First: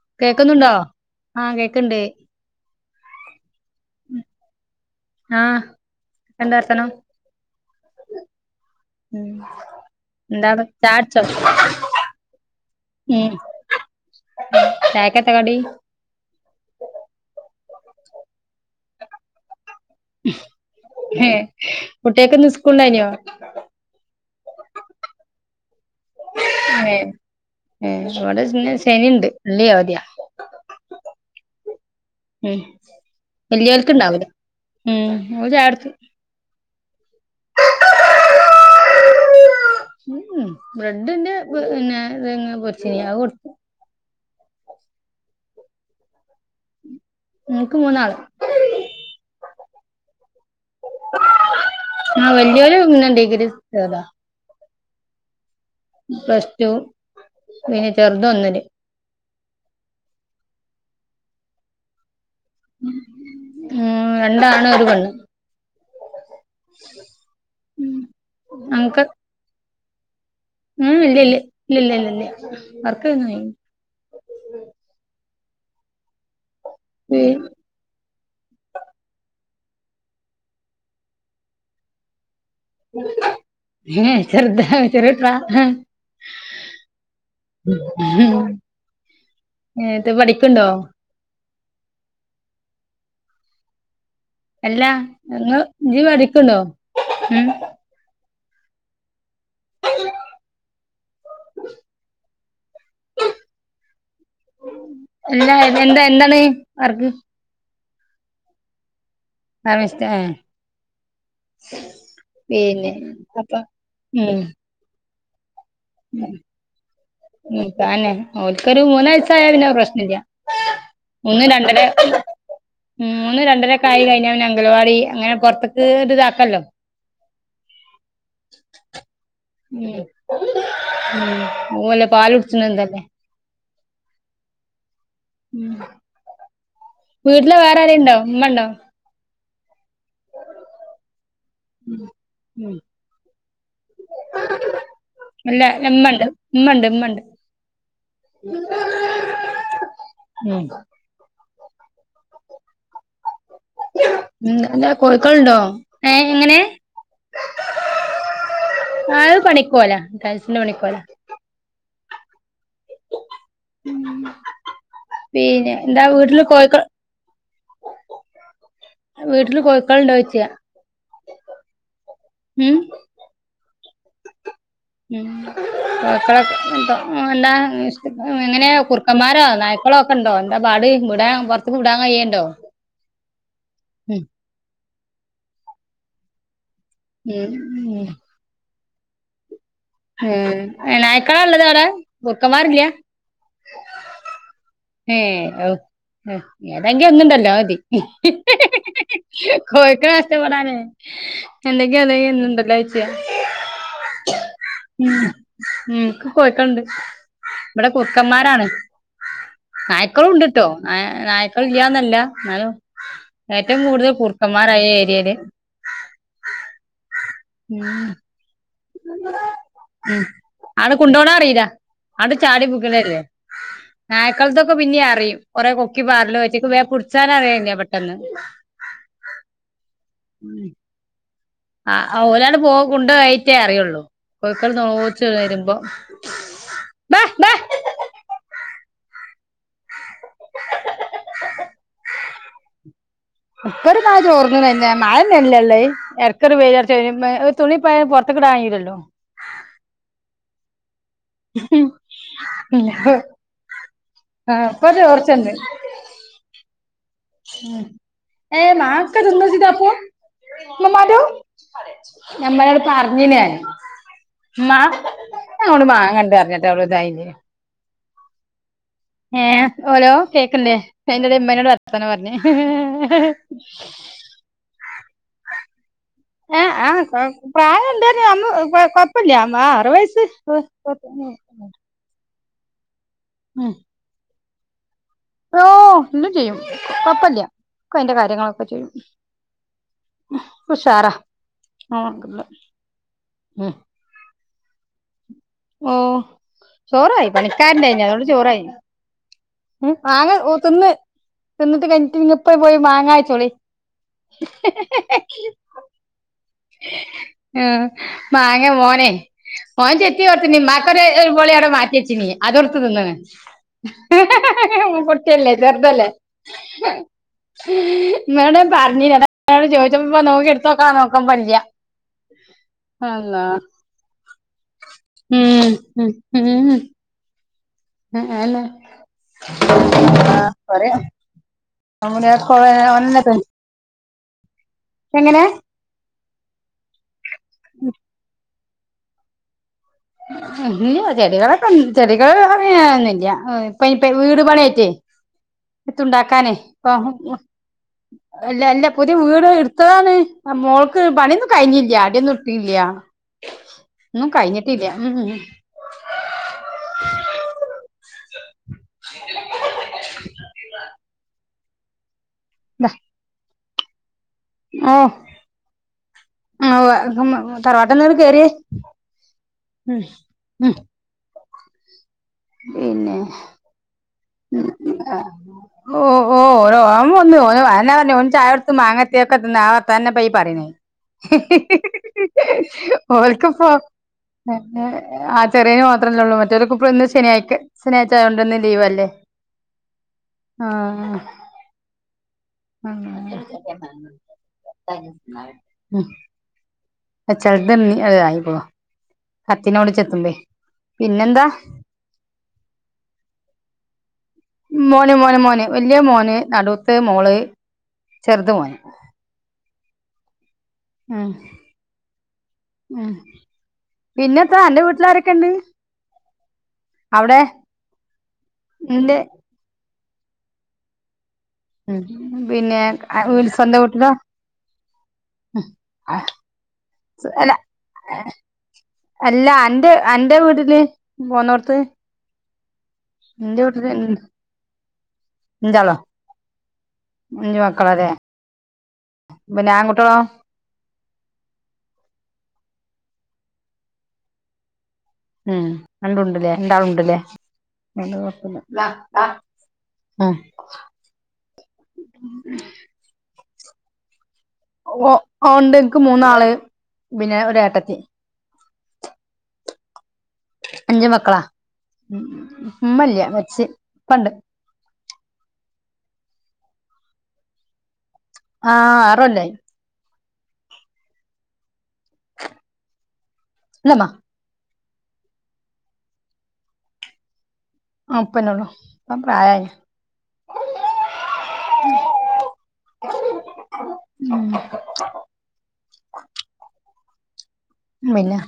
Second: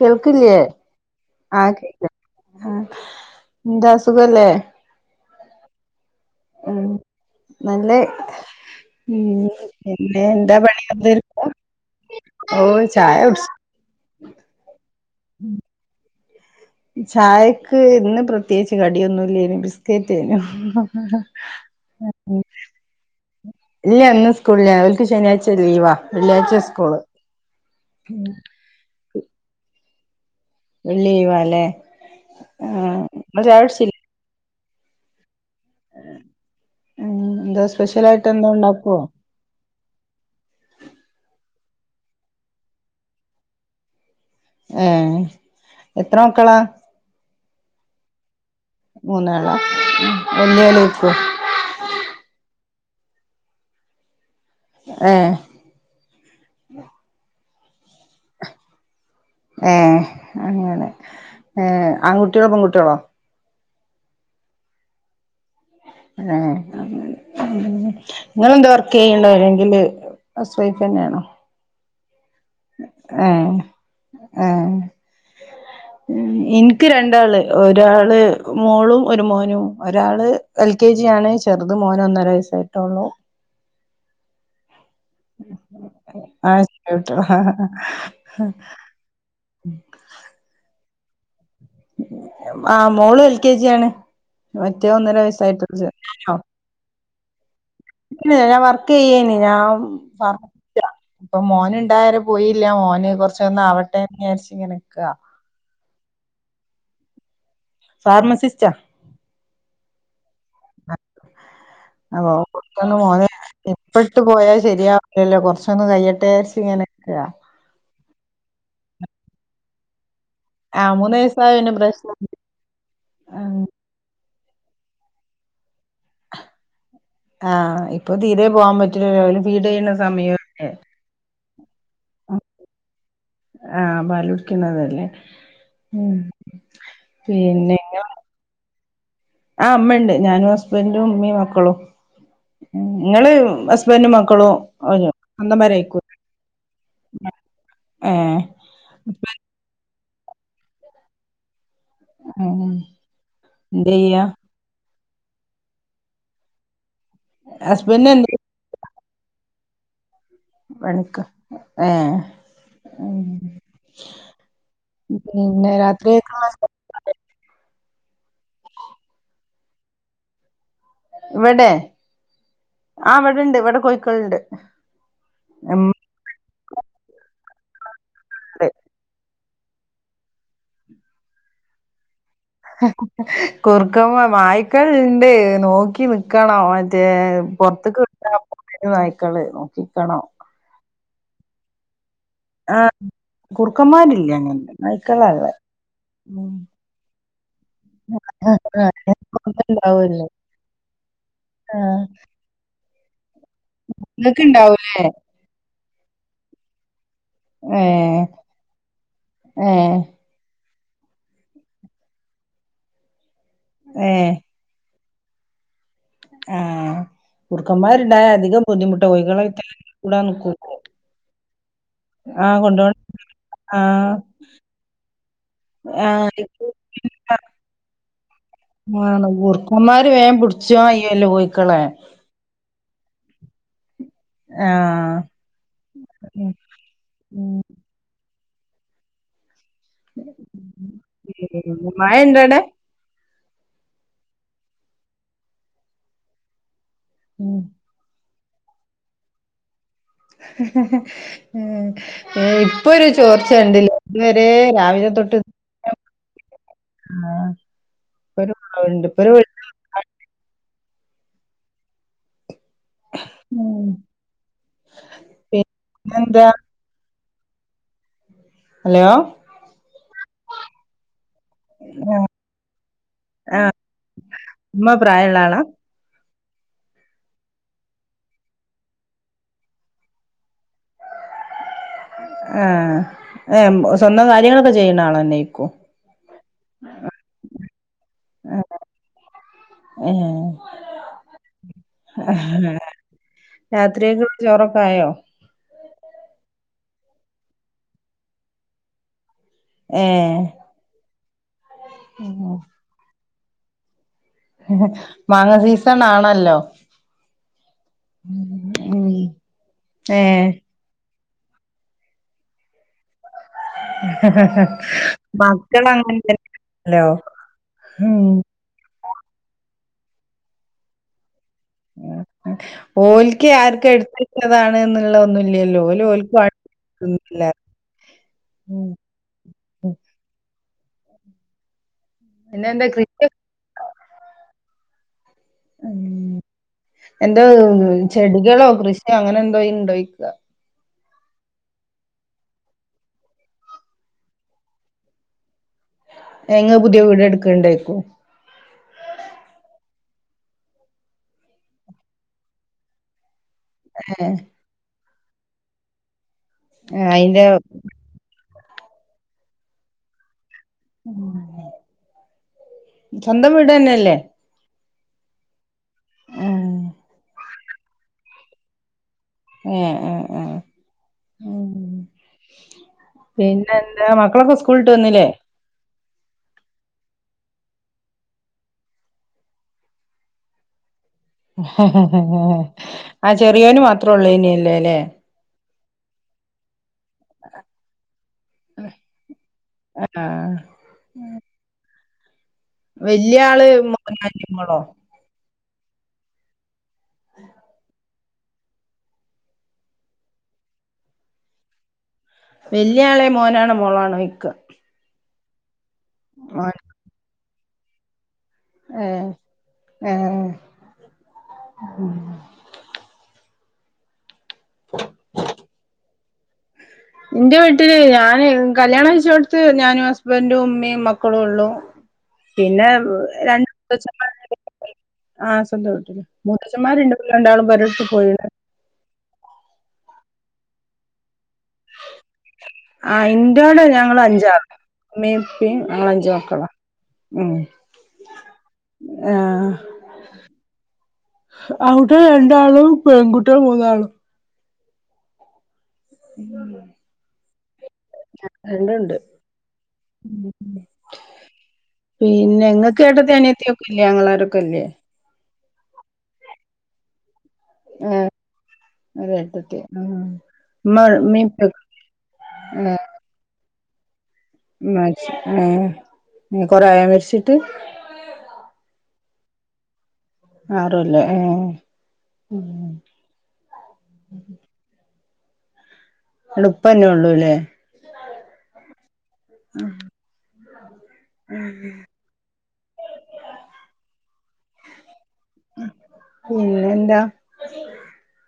കേൾക്കില്ലയേ? കേക്കുന്നുണ്ടോ ആഹ് ആ കേക്ക്ണ്ട് കേക്കീണ്ട് [unintelligible] എന്താ അസുല്ലേ അഹ് ഉം നല്ല ഉം പിന്നെ എന്താ എന്താണ് പണി വെറുതെ ചായട്ച്ചോ ഇരിക്കാ? ഓ ചായ കൂടി ചായക്കന്താ കടി ചായക്ക് ഇന്ന് പ്ര ത്യേകിച്ച് കടിയൊന്നുംല്ലേനു ബിസ്കറ്റേനും ഏഹ് കുട്ട്യേക്ക്ന്ന് സ്കൂൾണ്ടായിനോ ഇല്ല ഇന്ന് സ്കൂളില അവർക്ക് ശനിയാഴ്ച ലീവാ വെള്ളിയായ് ഏഹ് ഏഹ് ഇവിടെ പിന്ന ശനിയുണ്ട് വെള്ളി അവധിയാ വെള്ളി ലീവാലെ ഉം വേലിയവർക് ഇണ്ടാവും ഉം നിങൾ ചായ ഉം എന്താ സ്പെഷ്യൽ ആയിട്ട് എന്താ ഉണ്ടാക്കുവോ ഉം ബ്രെഡിന്റെ പിന്നെ ഇതങ് പൊരിച്ചിനി അത് കൊ ഏഹ് എത്ര മക്കളാ ഞങ്ങക്ക് മൂന്നാള് മൂന്നളാ എല്ലിയാള് [unintelligible] ആഹ് വലിയരു ഡിഗ്രി ഫസ്റ്റ് ഇയറാ ഏഹ് പ്ലസ് ടു പിന്നെ ചെറുത് ഒന്നില് ഏഹ് അങ്ങനെ ഏഹ് ആൺകുട്ടികളോ പെൺകുട്ടികളോ ഉം രണ്ടാണ് ഒരു പെണ്ണ് ആഹ് നിങ്ങൾ എന്ത് വർക്ക് ഞങ്ങക്ക് ചെയ്യണ് അല്ലെങ്കില് ഹൗസ് വൈഫ് ഉം ഇല്ല ഇല്ല ഇല്ല ഇല്ല ഇല്ലല്ല ആഹ് ആഹ് എനി ക്ക് രണ്ടാള് ഒരാള് മോളും ഒരു മോനും ഒരാള് എൽ കെ ജി ആണ് ചെറുത് മോനാ ഒന്നര വയസ്സായി ഏഹ് ചെറുതാ ചെറുതാ ആഹ് ഏഹ് ഏഹ് ഇത് പഠിക്കണ്ടോ ആഹ് മോള് എൽ കെ ജി ആണ് മറ്റേ അല്ലാ ഒന്നര നിങ്ങ വയസായിട്ടുള്ള ഇജ് പഠിക്കണ്ടോ ഉം ഇല്ല ഞാൻ വർക്ക് ചെയ്യേ ഞാൻ ഇപ്പൊ മോനുണ്ടായ പോയില്ല മോന് കുറച്ചൊന്ന് അവട്ടേന്ന് വിചാരിച്ച് ഇങ്ങനെ നിക്ക എല്ലാ എന്താ എന്താണ് വർക്ക് ഫാർമസിസ്റ്റാ ഫാർമസിസ്റ്റ അ പിന്നെ പുത്തൊന്ന് പോന്ന [unintelligible] അപ്പൊ ഇപ്പട്ട് ഉം പോയാൽ ശരിയാ ഇല്ലല്ലോ കുറച്ചൊന്ന് കഴിയട്ടെ വിചാരിച്ച് ഇങ്ങനെ നിക്കാ ഉം തന്നെ ഓക്കൊരു മൂന്ന് വയസ്സായ പിന്നെ പ്രശ്നല്ല ആ മൂന്ന് ഒന്ന് വയസ്സായ പിന്നെ രണ്ടര പ്രശ്നം ഉം ഒന്ന് രണ്ടര ആയി കഴിഞ്ഞ അവന് അംഗലവാടി അങ്ങനെ പുറത്തൊക്ക് ഇത് ഇതാക്കല്ലോ ആഹ് ഇപ്പൊ തീരെ പോവാൻ പറ്റില്ലല്ലോ അവര് ഫീഡ് ചെയ്യുന്ന ഉം സമയം ഉം അല്ലെ പാല് ഉട്ടച്ചന [unintelligible] എന്തല്ല ആഹ് പാല് കുടിക്കുന്നതല്ലേ ഉം വീട്ടില പിന്നെ വേറെരുണ്ടോ ഉമ്മ ഉണ്ടോ ആഹ് അമ്മയുണ്ട് ഞാനും ഹസ്ബൻറും ഉമ്മിയും മക്കളും ഉം നിങ്ങള് ഹസ്ബൻഡും മക്കളും ഇല്ല അന്തമാരയിക്കൂ [unintelligible] ഇമ്മണ്ട് ഇമ്മണ്ട് ഇമ്മണ്ട് ഉം ഉം എന്ത് ചെയ്യ ഉം അല്ല കോഴിക്കോളണ്ടോ ഏഹ് എങ്ങനെ ഹസ്ബൻഡിന് എന്താ അത് പണിക്കോല പണിക്കോ ഏഹ് പിന്നെ എന്താ വീട്ടില് രാത്രിയൊക്കെ കോഴിക്കോ വീട്ടില് കോഴിക്കള് ഇണ്ടോന്ന് ചോദിച്ച ഇവിടെ ഉം ആഹ് ഇവിടെണ്ട് ഇവിടെ കോഴിക്കളുണ്ട് ഇമ്മണ്ട് കോഴിക്കളോഎഹ് എന്താ എങ്ങനെയ കുറുക്കന്മാരോ നായി കുപ്പളൊക്കെണ്ട എന്താ പാട് വിടൻ പുറത്തക്ക് വിടാൻ കയ്യണ്ടോ കുറുക്കപ നായക്കളുണ്ട് നോക്കി നി ക്കണം മറ്റേ ഉം പുറത്ത് കട്ട ഉം [unintelligible] നക്കാള് നോക്കിക്കണോ ഉം നായിക്കാളാ ഉള്ളത് അവിടെ കുറുക്കന്മാരില്ല ആഹ് കുറുക്കന്മാരില്ല അങ്ങനത്തെ ഏഹ് ഏതെങ്കിലും ഒന്നുംണ്ടല്ലോ അത് മതി കോഴക്കളെ ഉണ്ടാവല്ലോ നഷ്ടപ്പെടാനേ [unintelligible] എന്തെങ്ക അത എന്നണ്ടല്ലോ അയച്ച്യ നിങ്ങൾക്ക് ഇണ്ടാവൂല്ലേ ഉം ഇക്ക് കോഴികൾണ്ട് ഇവിടെ ഏഹ് കുറക്കന്മാരാണ് ഏഹ് ക്കളും ഉണ്ടട്ടോ നായക്കൾ ഇല്ലന്നല്ല എന്നാലും ഏറ്റവും കൂടുതൽ ഏഹ് കുറുക്കമ്മാര മ്മാര ഇ ഏരിയയിൽ ആഹ് ഉം കുറുക്കമ്മാർണ്ടായാ അതികം ബുദ്ധിമുട്ട കോഴികളെ വെയ്താലേ കൂടാൻ നിക്കും ആര കൊണ്ടോണെ അറിയില്ല അങ്ങട്ട് ചാടി കൊണ്ടോണ വുകലല്ലേ ആഹ് നായ്ക്കളത്തൊക്കെ പിന്നെ അറിയും കൊറെ കൊക്കി പാറലും ആഹ് അറ്റാൾക്ക് വേം പുഡ്ച്ചാൻ അറിയ അയനെ പെട്ടെന്ന് ആന്ന് കുർക്കന്മാര് വേം പിടിച്ച അയ്യോല്ലേ കോയിക്കളെ ആഹ് ഓലങ്ങട്ട് പോകും കൊണ്ടോയിട്ടേ അറിയുള്ളൂ കോഴിക്കള ആഹ് നോച്ച വരുമ്പോ ഉം ബ ബ ഉം മഴ ണ്ടോ അവിടെ ഇപ്പ ഒരു മഴ ചോർന്നു ഇതന്നെ മഴന്നല്ലള്ളേ ഇടക്കൊരു വെയിൽ അറച്ചു വെരും ഒരു ഉം തുള്ളി പുറത്ത കടാങ്ങീല്ലോ [unintelligible] ഉം ഇപ്പൊ ഒരു ചോർച്ച ഉണ്ട് ഇതുവരെ ആ ഇപ്പൊ രാവിലെ തൊട്ട് ചോർച്ചണ്ട് ആഹ് ഇപ്പൊരു ഏഹ് മഴണ്ട് മാക്ക ഇപ്പൊരു ന്തസിട്ടപ്പു വെളിച്ചം [unintelligible] ഞമ്മളോട് പറഞീന് ഞാൻ ഉം മാ ഞാൻ നിങ്ങളോട് മാങ്ങണ്ട് പിന്നെന്താ പറഞ്ഞിട്ട് അവടെദായീലെ ഹലോ ഏഹ് ഹെലോ കേക്കണില്ലേ അയ്‌ന്റെ എടീൽ മ്മനോട് വർത്തന പറഞ്ഞ ആഹ് ഉമ്മ പ്രായള്ള [unintelligible] [inaudible] ആഹ് പ്രായ ഇണ്ടമ്മ കൊഴപ്പമില്ല ആഹ് അറുപത് വയസ്സ് കൊ ഉം ഉം ആഹ് ഏഹ് സ്വന്തം കാര്യങ്ങളൊക്കെ ചെയ്യുന്ന ആളന്നെ ഓ ഇന്നും ചെയ്യും കൊഴപ്പല്ല ഒക്കെ അതിന്റെ കാര്യങ്ങളൊക്കെ ചെയ്യും ഏഹ് പ്പൊ ഉഷാറ ഉം [unintelligible] ചോറൊക്കെ ആയോ ഓ ചോറായി പണിക്കാരണ്ടായിന് അതോണ്ട് ചോറായി ഉം മാങ്ങ ഓ തിന്ന് തിന്നിട്ട് കഴിട്ട് ഇങ്ങപ്പ ഏഹ് പോയി മാങ്ങ കൈച്ചോളി മാങ്ങ സീസൺ ആണല്ലോ ആഹ് മാങ്ങ ഉം മോനെ മോന ചെത്തി ഏഹ് കൊട്ത്തെന് ഒരുപോളി അവിടെ മാറ്റി വെചീന് അതും ഇടുത്ത് തിന്ന്ക്കണ് [unintelligible] കുട്ടിയല്ലേ ചെറുതല്ലേ മക്കളങ്ങനെ തന്നെയാണല്ലോ ഉം എന്നട പറഞ്ഞോട് ചോദിച്ചപ്പോപ്പ നോക്കി എടുത്ത്ക്കാ നോക്കാൻ പ ഓൽക്ക ആർക്ക എടുത്തചതാണ് എന്നുള്ള ഉം ഒന്നുമല്ലല്ലോ ഓല ഉം ഓൽക്കു ഉം തിന്ല്ലേ ആഹ് അയന്നെ [unintelligible] [unintelligible] പിന്നെന്താ കൃഷിയൊ [unintelligible] എങ്ങനെ ഉം എന്തോ ചെടികളോ കൃഷിയോ അങ്ങനെ എന്തോ ഇണ്ടോയി ഉ ഇല്ല ചെടികളൊക്കെ ചെടികള് പറയാന്നില്ല ഇപ്പ ഇപ്പ വീട് പണിയായിട്ടേ എത്തുണ്ടാക്കാനേ എഹ് ഇങ്ങൾ ഇപ്പൊ പുതിയ വീട് എടുക്ക് ഇണ്ടയിക്കും അല്ല അല്ല പുതിയ വീട് ഇടുത്തതാണ് മോൾക്ക് പണിയൊന്നും കഴിഞ്ഞില്ല അടിയൊന്നും ഇട്തീല്ല ഒന്നും ഏഹ് കഴിഞ്ഞിട്ടില്ല ഉം ഏഹ് അയിന്റെ സ്വന്തം വീട് തന്നെല്ലേ ആ ആ ആഹ് തറവാട്ടന്ന കേയറിയേ ഏഹ് ഏഹ് ഏഹ് പിന്നെ പിന്നെന്താ മക്കളൊക്കെ സ്കൂളിട്ട് വന്നില്ലേ ഓഹ് ഓഹ് ഓ വന്ന് ഓന് അന്നെ പറഞ്ഞ ചായടുത്ത് മാങ്ങത്തിയൊക്കെത്തിന്ന് ആ വർത്താന്നെ പ്പീ പറയിണേ ആഹ് ഓൽക്ക് ഇപ്പം ചെറിയോന് മാത്രേ ഉള്ളേനിയല്ലേ ല്ലേ ആ ചെറിയ മാത്രല്ലെള്ളു മറ്റൊലൊക്കെ ഇന്ന് ശനിയാഴ്ചാ ശനിയാഴ്ച്ച ആയതൊണ്ടന്ന് ലീവല്ലേ ആഹ് ആഹ് വല്യ ആള് മോനാ മോളോ [unintelligible] ചിലത് അതതായി പോവാ കത്തിനോട് ചെത്തുമ്പേ പിന്നെന്താ വെല്ല്യായാളെ മോനാണോ മോളാണോ ചോയ്ക്ക മോന് മോന് മോന് വല്ല്യെ മോന് മോൻ നടൂത്തെ മോള് ചെർത് മോന് ഏഹ് ഏഹ് ഉം പിന്നെത്താ അന്റെ വീട്ടിലാരൊക്കെണ്ട് അവിടെ ന്റെ വീട്ടില് ഞാന് കല്ല്യാണം നിന്റെ കഴിച്ചോടുത്ത് ഞാനും ഹസ്ബന്റും ഉമ്മയും മക്കളും ഒള്ളു പിന്നെ രണ്ട് സ്വന്തം വീട്ടിലോ മൂത്തച്ഛന്മാര് [unintelligible] ആ സ്വന്തം വീട്ട്ല് മൂത്തച്ഛന്മാര്ണ്ട് അല്ല രണ്ടാളും പൊരട്ത്ത് പോയിണ് അല്ല അന്റെ അന്റെ വീട്ടില് പോന്നോട്ത്ത് ആ ഇന്റോടെ ഞങ്ങളഞ്ചാൾ ഇമ്മീം ഇപ്പിം അഞ്ചാളോ ഞങ്ങളഞ്ച് മക്കളാ ഉം അഞ്ചു മക്കളല്ലേ ആ പിന്നെ ആൺകുട്ട്യേളോ ആൺകുട്ട്യേള് രണ്ടാളും പെൺകുട്ട്യേള് മൂന്നാള് ഉം രണ്ടുണ്ടല്ലേ രണ്ടാളുണ്ടല്ലേ രണ്ടുണ്ട് പിന്നെ ഇങ്ങക്ക് കേട്ടത്തി അനിയത്തിയൊക്കെല്ലെ ആങ്ങളാരൊക്കെല്ലേ ഒ ഓണ്ട് ഇൻക്ക് മൂന്നാള് പിന്നെ ഒരേട്ടത്തി ഒരേട്ടത്തി ആഹ് അഞ്ച് മക്കളാ ഇമ്മല്ല മര്ച്ച് ഇപ്പണ്ട് മര്ച്ച് ഏ കൊറേ ആയോ മരിച്ചിട്ട് ആ ആറൊല്ലായ് ആറൊല്ലെ ഏഹ് ല്ല മ്മ ട് ഉപ്പന്നെള്ളൂ ലേ ആ ഉപ്പന്നള്ളു അ പ്രായായി മ് പിന്നെന്താ പിന്നെ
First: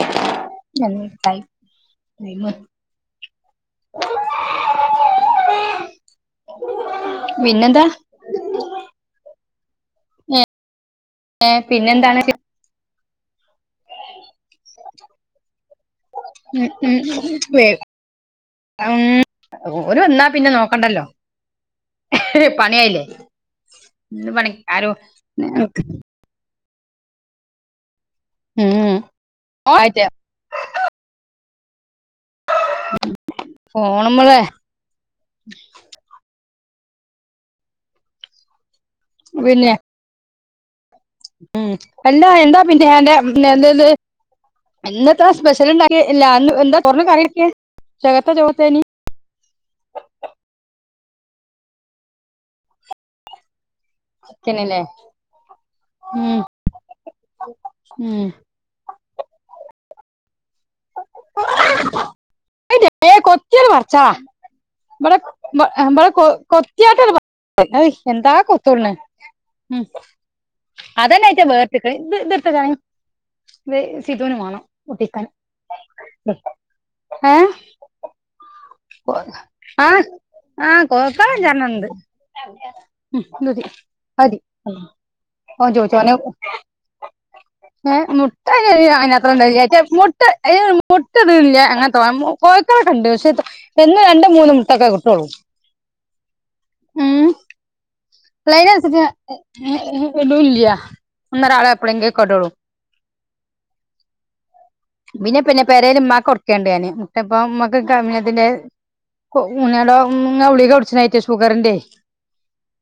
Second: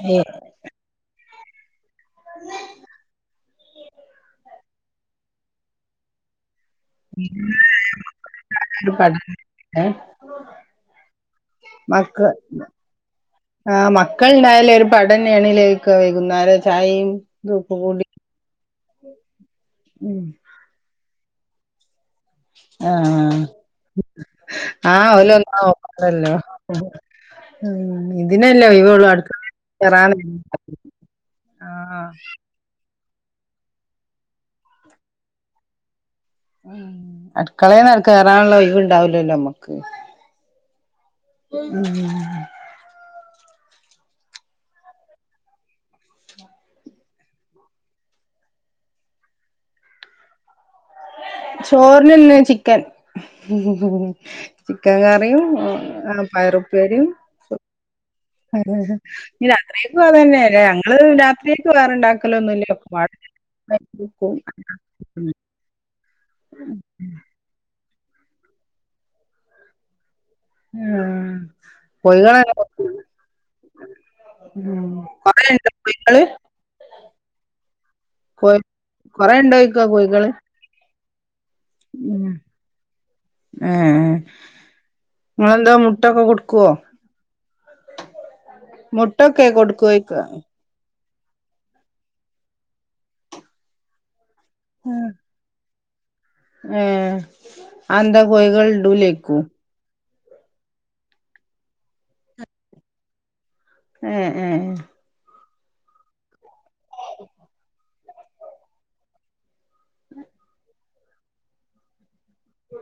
[unintelligible] [unintelligible] [unintelligible] പിന്നെന്താ മക്ക പിന്നെന്താണ് ആഹ് മക്കൾണ്ടായാലൊരു പഠന്നേണിലേ ക്കെ വൈകുന്നര ഉം ഉം ചായിം വേ തൂപ്പ കൂടി ഉം ഓര് ഉം വന്നാ പിന്നെ നോക്കണ്ടല്ലോ പണിയായില്ലേ ആഹ് ഇന്ന് പണി ആഹ് ആരും ആഹ് ഓല് വന്നാ നോക്കണ്ടല്ലോ ഇതിനല്ലേ ഉം ഒയിവൊള്ളൂ അടുത്ത [unintelligible] ആയിട്ട കറാന ആഹ് ഫോണ് മ്മളെ ഉം അടുക്കളേന്നര കേറാനുള്ള ഒഴിവ് ണ്ടാവലല്ലോ നമ്മക്ക് ഉം അല്ല എന്താ പിന്നെ എൻ്റെ എന്തായത് ഇന്നത്തൊ സ്പെഷ്യൽണ്ടാക്കിയ അല്ല എന്ത ചോറിന് കറിയൊക്കെ ഉച്ചക്കത്തെ ചോറ് എന്തെ നി ചോറിനന്നെ ചിക്കൻ ചിക്കനല്ലേ ചിക്കൻ കറിയും ഉം പയറുപ്പേരിയും ഉം രാത്രിക്കും അതന്നെ ഞങ്ങള് രാത് ക്ക് വേറെണ്ടാക്കലൊന്നുല്ല ഏ കൊത്തിയാണ് [unintelligible] ഉം നമ്മടെ കൊ കൊത്തിയാട്ടല്ല എന്താ കൊത്തൂടണ ആ അതന്നെ ആയിച്ചാ വേർക്ക കോഴികളെല്ല ഇതിർത്തക്കണ ഇത് സിതുവിനു വേണം ഉം ഒട്ടിക്കൻ കൊറേണ്ടോ കോഴികള് ഉം ഏ [unintelligible] കൊറേണ്ടോയ്ക്ക ആഹ് കോഴികള് ആഹ് കോക്ക ജന ഉം ഉം ഇത് മതി ഏ മതി ഓൻ നിങ്ങളെന്തോ ചോയ്ചോ ഓന് മുട്ടൊക്കെ കൊടുക്കുവോ ഏ മുട്ട കഴിയോ അ അത്ര മുട്ടൊക്കെ ഉണ്ട ചേച്ച കൊടുക്കോയ്ക്ക മുട്ട പൊട്ടതല്ല അങ്ങനെ തോ കോഴിക്കളകണ്ട് പക്ഷേ എന്ന് രണ്ട് മൂന്ന് മു തക്ക കുട്ടോളു ഏ അന്താ കോഴികൾ ഇടൂലേക്കൂ ഏ ഇടൂല്ല്യ ഒന്നരാടം എപ്പളേങ്കക്കെ ഇടോള്ളു ഏ ഏ പിന്നെ പിന്നെ പെരേൽ ഉമ്മാക്ക് കൊടുക്കണ്ട് ഞാന് മുട്ട ഇപ്പ ഉമ്മക്ക് കമനത്തിന്റെ [unintelligible] ഉമ്മ ഗുളിക കുടിച്ചനറ്റ ഷുഗറിന്റെ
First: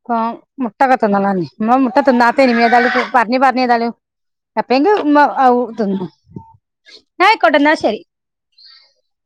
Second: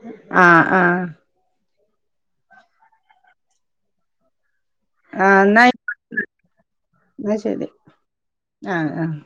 പോം ആഹ് മുട്ടക്കെ ആഹ് തിന്നണം ഉമ്മ മുട്ട തിന്നാത്തേനി ഏതാലും പറഞ് പറഞ് ഏതാലും അപ്പ എങ്കും ഉമ്മ ആഹ് എന്നാ തിന്നു ആഞ ആയിക്കോട്ടെന്നാ ശരി ആഹ് ആഹ്